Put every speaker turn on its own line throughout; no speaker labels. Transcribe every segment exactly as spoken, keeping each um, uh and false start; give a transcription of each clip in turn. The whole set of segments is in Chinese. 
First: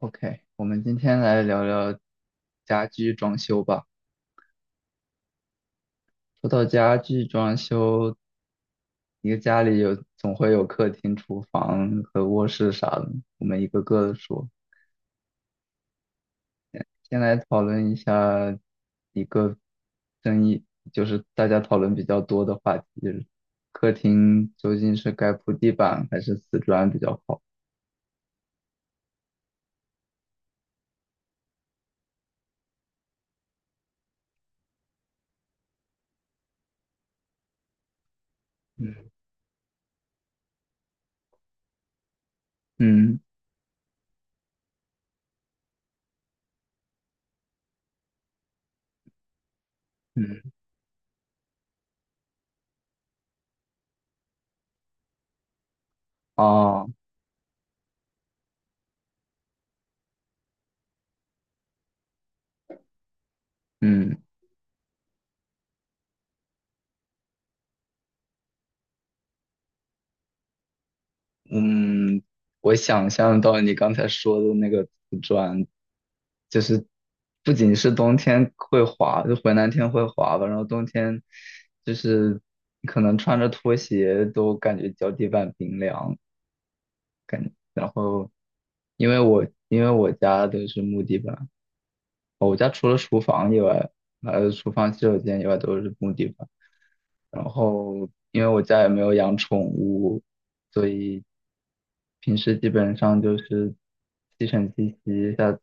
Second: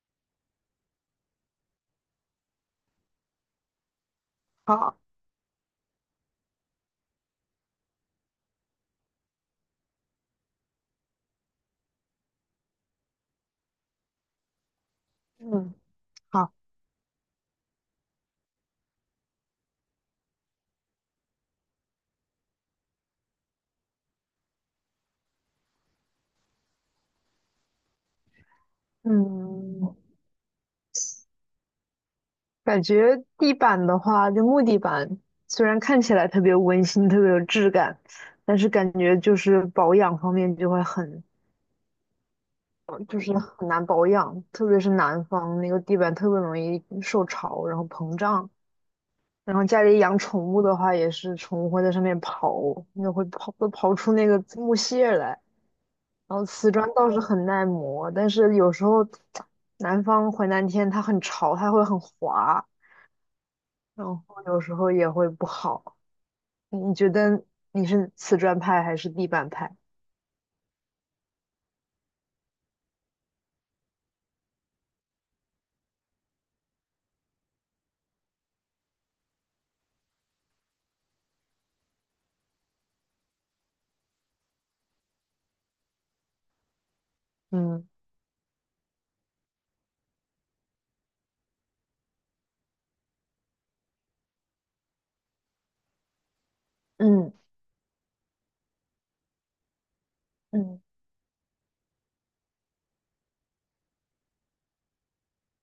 OK，我们今天来聊聊家居装修吧。
好，
说到家居装修，一个家里有总会有客厅、厨房和卧室啥的，我们一个个的说。
嗯，好，
先来讨论一下一个争议，就是大家讨论比较多的话题，就是客厅究竟是该铺地板还是瓷砖比较好？
嗯，感觉地板的话，就木地板，虽然看起来特别温馨、特别有质感，但是感
嗯
觉就是保养方面就会很，呃
嗯
就是很难保养，特别是南方那个地板特别容易受潮，然后膨胀。然后家里养
嗯，
宠物的话，也是宠物会在上面刨，那会刨会刨出那个木屑来。然后瓷砖
哦，
倒是很耐磨，但是有时候南方回南天它很潮，它会很滑，然
嗯
后有时候也会不好。你觉得你是瓷砖派还是地板派？
嗯，我想象到你刚才说的那个瓷砖，就是不仅是冬天会滑，就回南天会滑吧，然后冬天就是可能穿着拖鞋都感觉脚底板冰凉。
嗯
然后因为我因为我家都是木地板，我家除了厨房以外，还有厨房洗手间以外都是木地板。
嗯
然后因为我家也没有养宠物，
嗯
所以平时基本上就是吸尘器吸一下，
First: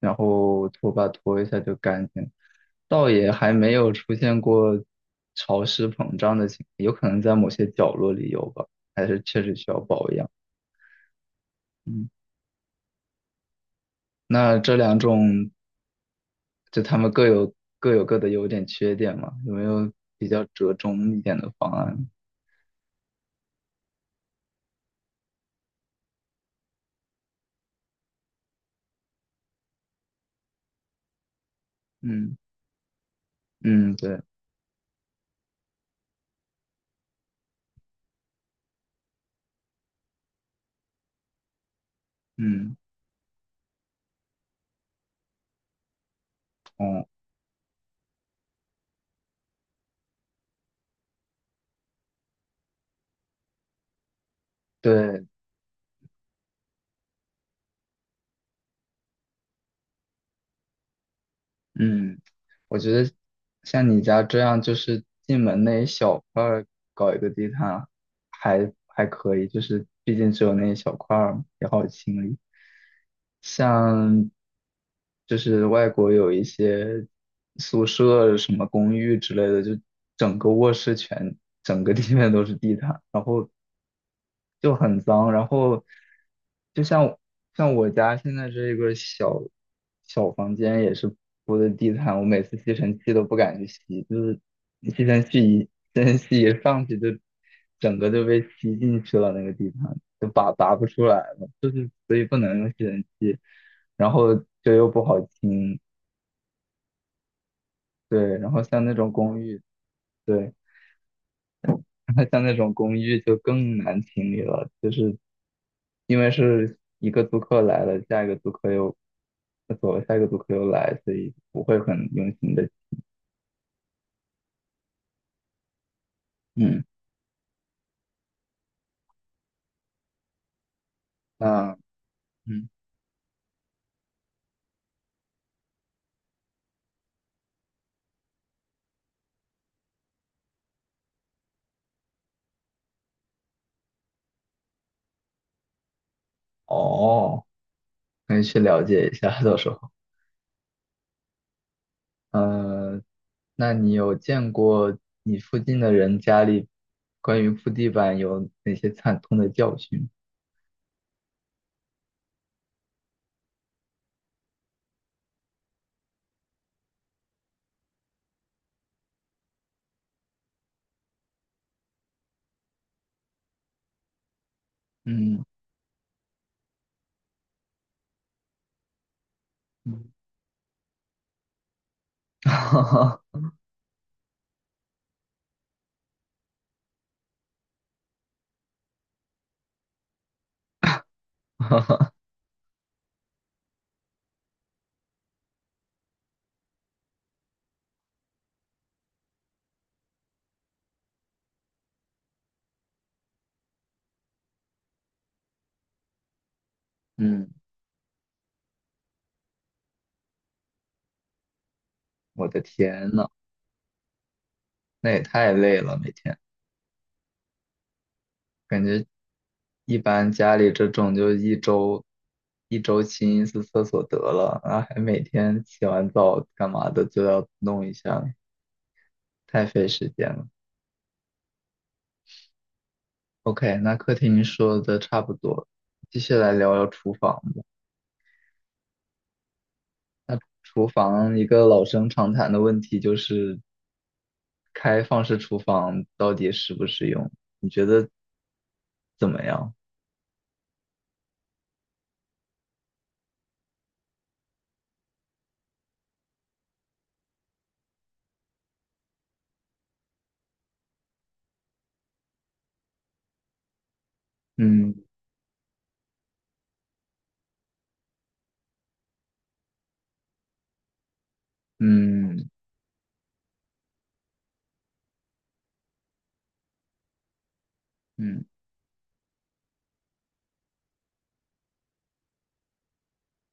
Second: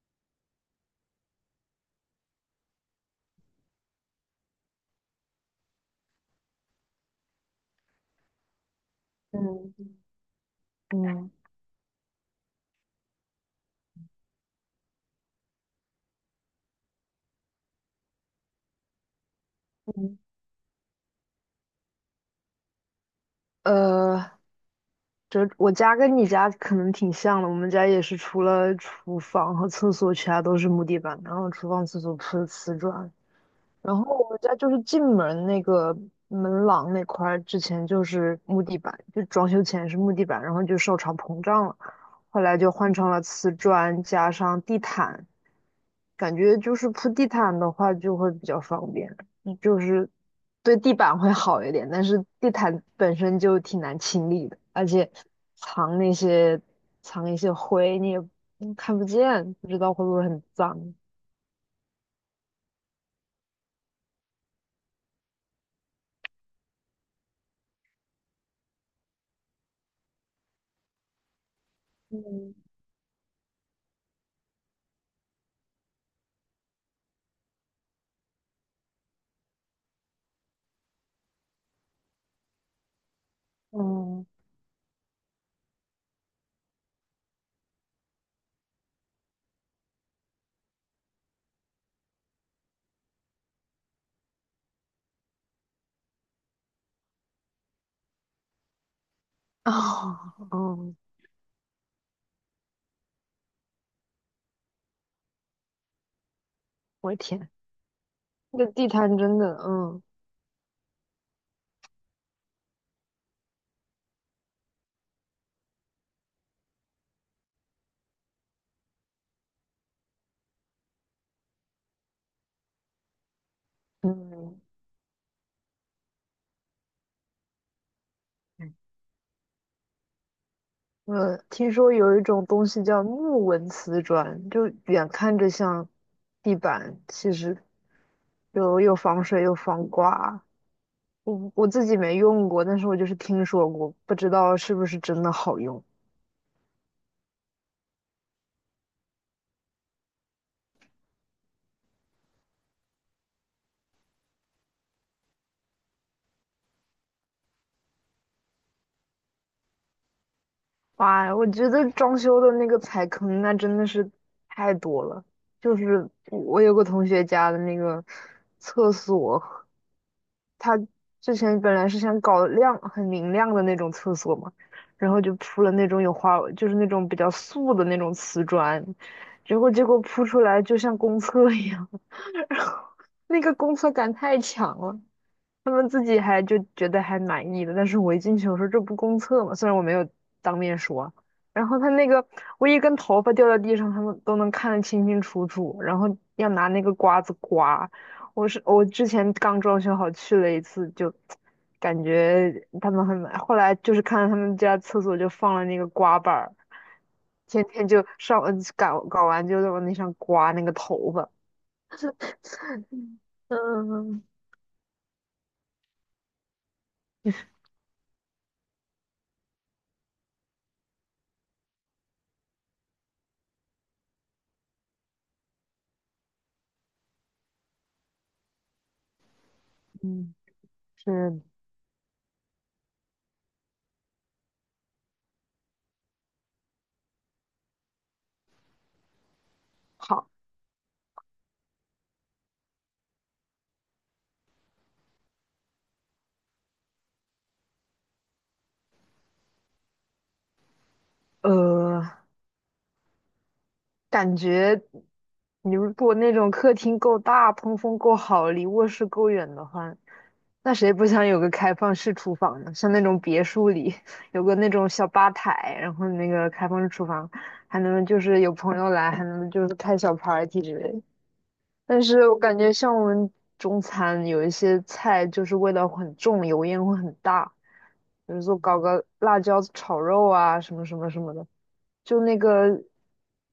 然后拖把拖一下就干净，倒也还没有出现过潮湿膨胀的情况，有可能在某些角落里有吧，还是确实需要
嗯
保养。
嗯
嗯，那这两种就他们各有各有各的优点缺点嘛，有没有
嗯，
比较折中一点的方案？
呃，这我家跟你家可能挺像的，我们家也是除了厨房和厕所，其他都是木地板，然后厨房、厕所
嗯
铺的瓷砖。
嗯，
然后
对，
我们家就是进门那个门廊那块儿，之前就是木地板，就装修前是木地板，然后就受潮膨胀了，后来就
嗯
换成了瓷砖加上地毯，感觉就是
哦。
铺地毯的话就会比较方便，嗯就是对地板会好一点，但是地毯本身就挺难清理的，而且
对，
藏那些藏一些灰你也嗯看不见，不知道会不会很脏。
嗯，我觉得像你家这样，就是进门那一小块儿搞一个地毯还还可以，就是毕竟只有那一小块儿嘛，也好清理。
嗯
像就是外国有一些宿舍什么公寓之类的，就整个卧室全整个地面都是地毯，然后。
嗯，
就很脏。然后就像像我家现在这个小小房间也是铺的地毯，我每次吸尘器都不敢去吸，就是吸尘器一吸尘器一上去就整个就被吸进去了，那个地毯就
哦，
拔拔不
哦
出来了，所以不能用吸尘器，然后就又不好清，
我的天，
对，然
那
后
个
像
地
那种
摊真
公
的，
寓，
嗯
对。像那种公寓就更难清理了，就是因为是一个租客来了，下一个租客又走了，下一个租客又来，所以不会很用心的。
嗯，
嗯，
我听
那
说有一种东
嗯，
西叫木纹瓷砖，就远看着像地板，其实又又防水又防刮。我我自己没用过，但是我就是听说过，不知道是不是真的好用。
哦，可以去了解一下，到时候。呃，那你有见过你附近的人家里关于铺地板有哪些惨痛的教训？
哇，我觉得装修的那个踩坑那真的是太多了，就是我有个同学家的那个厕所。他之前本来是想搞亮很明亮的那种厕所嘛，然后就
嗯
铺了那种有花，就是那种比较素的那种瓷砖，结果结果
嗯，
铺出来就像公厕一样，然后那个公厕感太强了，他们自己还就觉得还满意的，但是我一进去我说这不公厕吗？虽然我没有当面说，然后他那 个我一根头发掉在地上，他们都能看得清清楚楚，然后要拿那个刮子刮。我是我之前刚装修好去了一次，就感觉他们很满。后来就是看到他们家厕所就放了那个刮板儿，
嗯，
天天就上呃搞搞完就在往那上刮那个头发。
我的天呐，
嗯，
那也太累了，每天感觉。一般家里这种就一周一周清一次厕所得了，然后还每天洗完澡干嘛的就要弄一下，太费时间
嗯，
了。
是。
OK，那客厅说的差不多，继续来聊聊厨房吧。
好，
那厨房一个老生常谈的问题就是开放式厨房到底实不实用？你觉得怎么样？
呃，感觉你如果那种客厅够大、通风够好、离卧室够远的话，那谁不想有个开放式厨房呢？像那种别墅里 有个那种
嗯
小吧台，然后那个开放式厨房，还能就是有朋友来，还能就是开小 party 之类的。但是我
嗯
感觉像我们中餐有一些菜就是味道很重，油烟会很大，比如
嗯，
说搞个辣椒炒肉啊，什么什么什么的。就那个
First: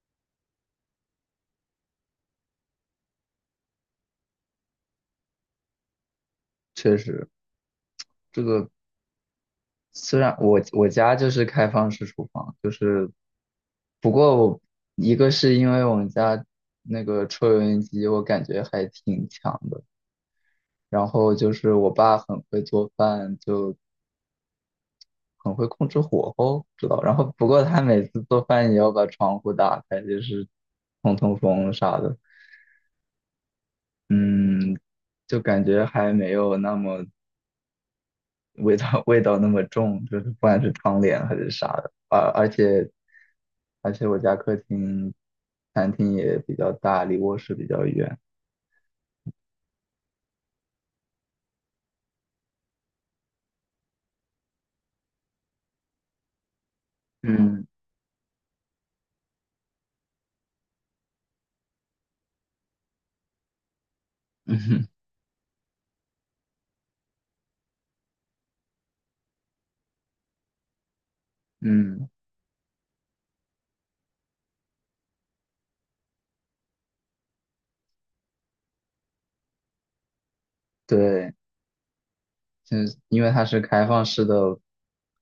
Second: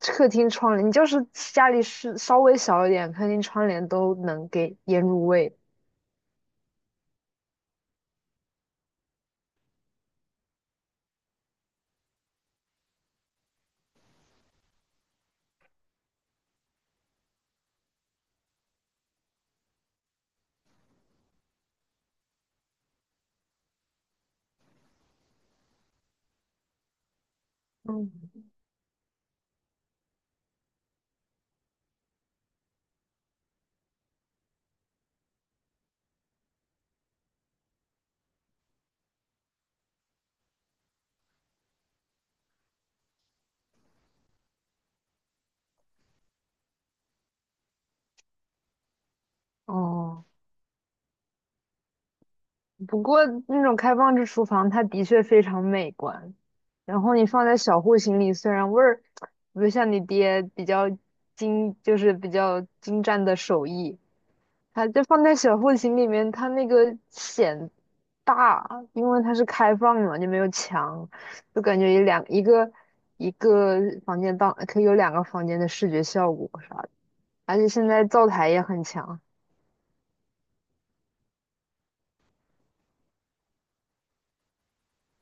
客厅窗帘，你就是家里是稍微小一点，客厅窗帘都能给腌入味。
确实，这个虽然我我家就是开放式厨房，就是不过我一个是因为我们家那个抽油烟机，我感觉还挺强的。然后就是我爸很会做饭，就很会控制火候，知道。然后不过他每
嗯，
次做饭也要把窗户打开，就是通通风啥的。嗯，就感觉还没有那么味道 味道那么重，就是不管是窗帘还是啥的，而而且而且我家客厅餐厅也比较大，离卧室比较远。
哦，不过那种开放式厨房，它的确非常美观。然后你放在
嗯
小户型里，虽然味儿不像你爹比较精，就是比较精湛的手艺，它
嗯
就放在小户型里面，它那个显大，因为它是开放嘛，就没有墙，就感觉有
嗯，
两一个一个房间当可以有两个房间的视觉效果啥的，而且现在灶台也很强，
对。就是因为它是开放式的，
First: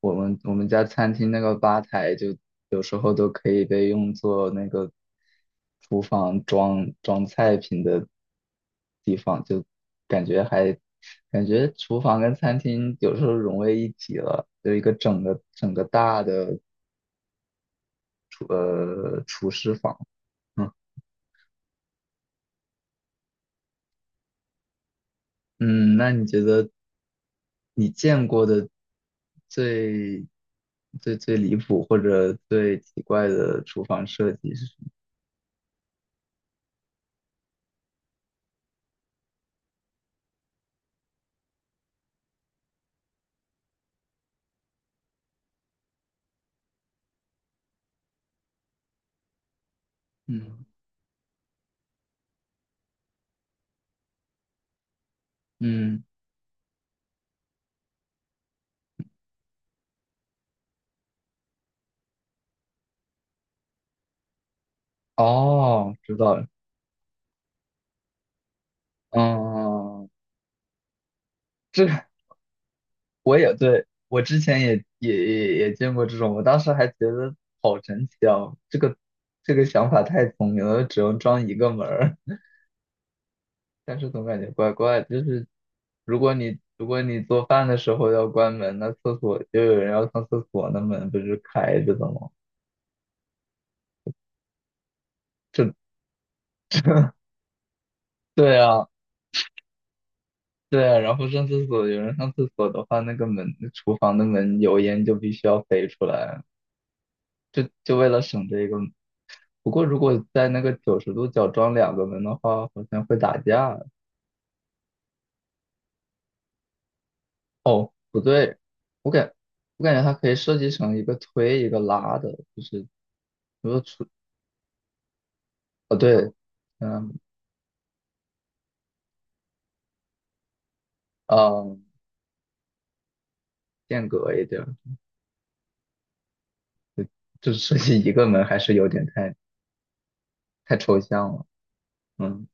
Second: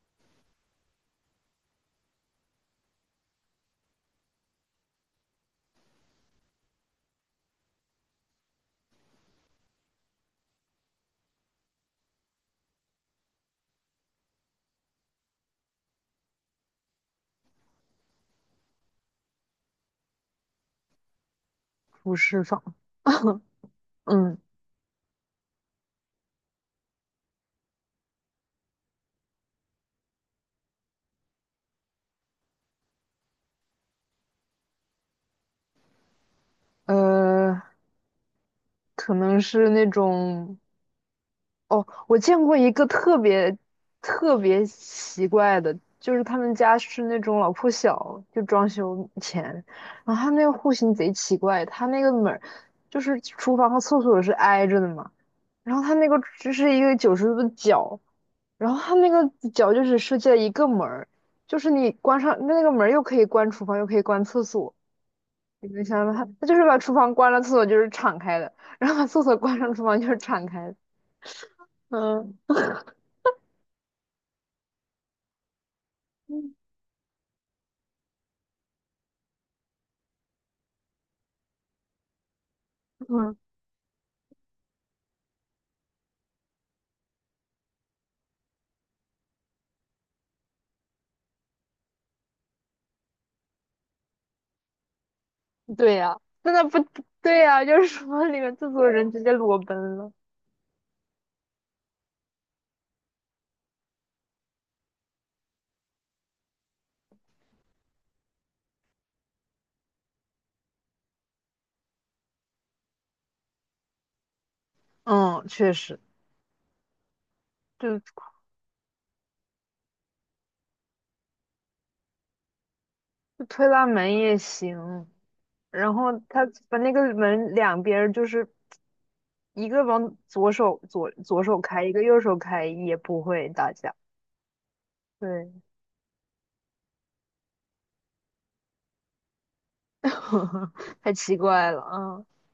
我们我们家餐厅那个吧台就有时候都可以被用作那个厨房装装菜品的地方，就感觉还感觉厨房跟餐厅有时候融为一体了，有一个整个整个大的厨呃厨师房。嗯
不释放，嗯。
嗯，那你觉得？你见过的最最最离谱或者最奇怪的厨房设计是什么？
呃，可能是那种。哦，我见过一个特别特别奇怪的，就是他们家是那种老破小，就装修前，然后他那个
嗯
户型贼奇怪，他那个门儿就是厨房和厕所是挨着的嘛，然后他
嗯，
那个就是一个九十度的角，然后他那个角就只设计了一个门儿，就是你关上那个门儿又可以关厨房，又可以关厕所，你能
哦，
想象吗
知
他
道了。
他就是把厨房关了，厕所就是敞开的，然后把厕所关上，厨房就
嗯，
是敞开的，
这个
嗯
我也对，我之前也也也也见过这种，我
嗯，
当时还觉得好神奇啊，这个这个想法太聪明了，只用装一个门儿，
嗯
但是总感觉怪怪的，就是如果你如果你做饭的时候要关门，那厕所就有人要上厕所，那门不是开着的吗？这
对呀、真的不对呀、就是说里面
对
制
啊，
作人直接裸奔了，
对啊，然后上厕所，有人上厕所的话，那个门，厨房的门油烟就必须要飞出来，就就为了省这个。不过如果在那个九十度角装两个门的话，好像会打架。
嗯，确实，就就
不对，我感我感觉它可以设计成一个推一个拉的，就是
推
如果
拉
出，
门也行。然
哦
后
对，
他把那
嗯
个门两边儿就是一个往左手左左手开，
嗯，
一个右手开，也不会打架。
间隔一点儿，
对，
就是设计一个门还是有点太太抽
太
象
奇
了，
怪了，啊。
嗯。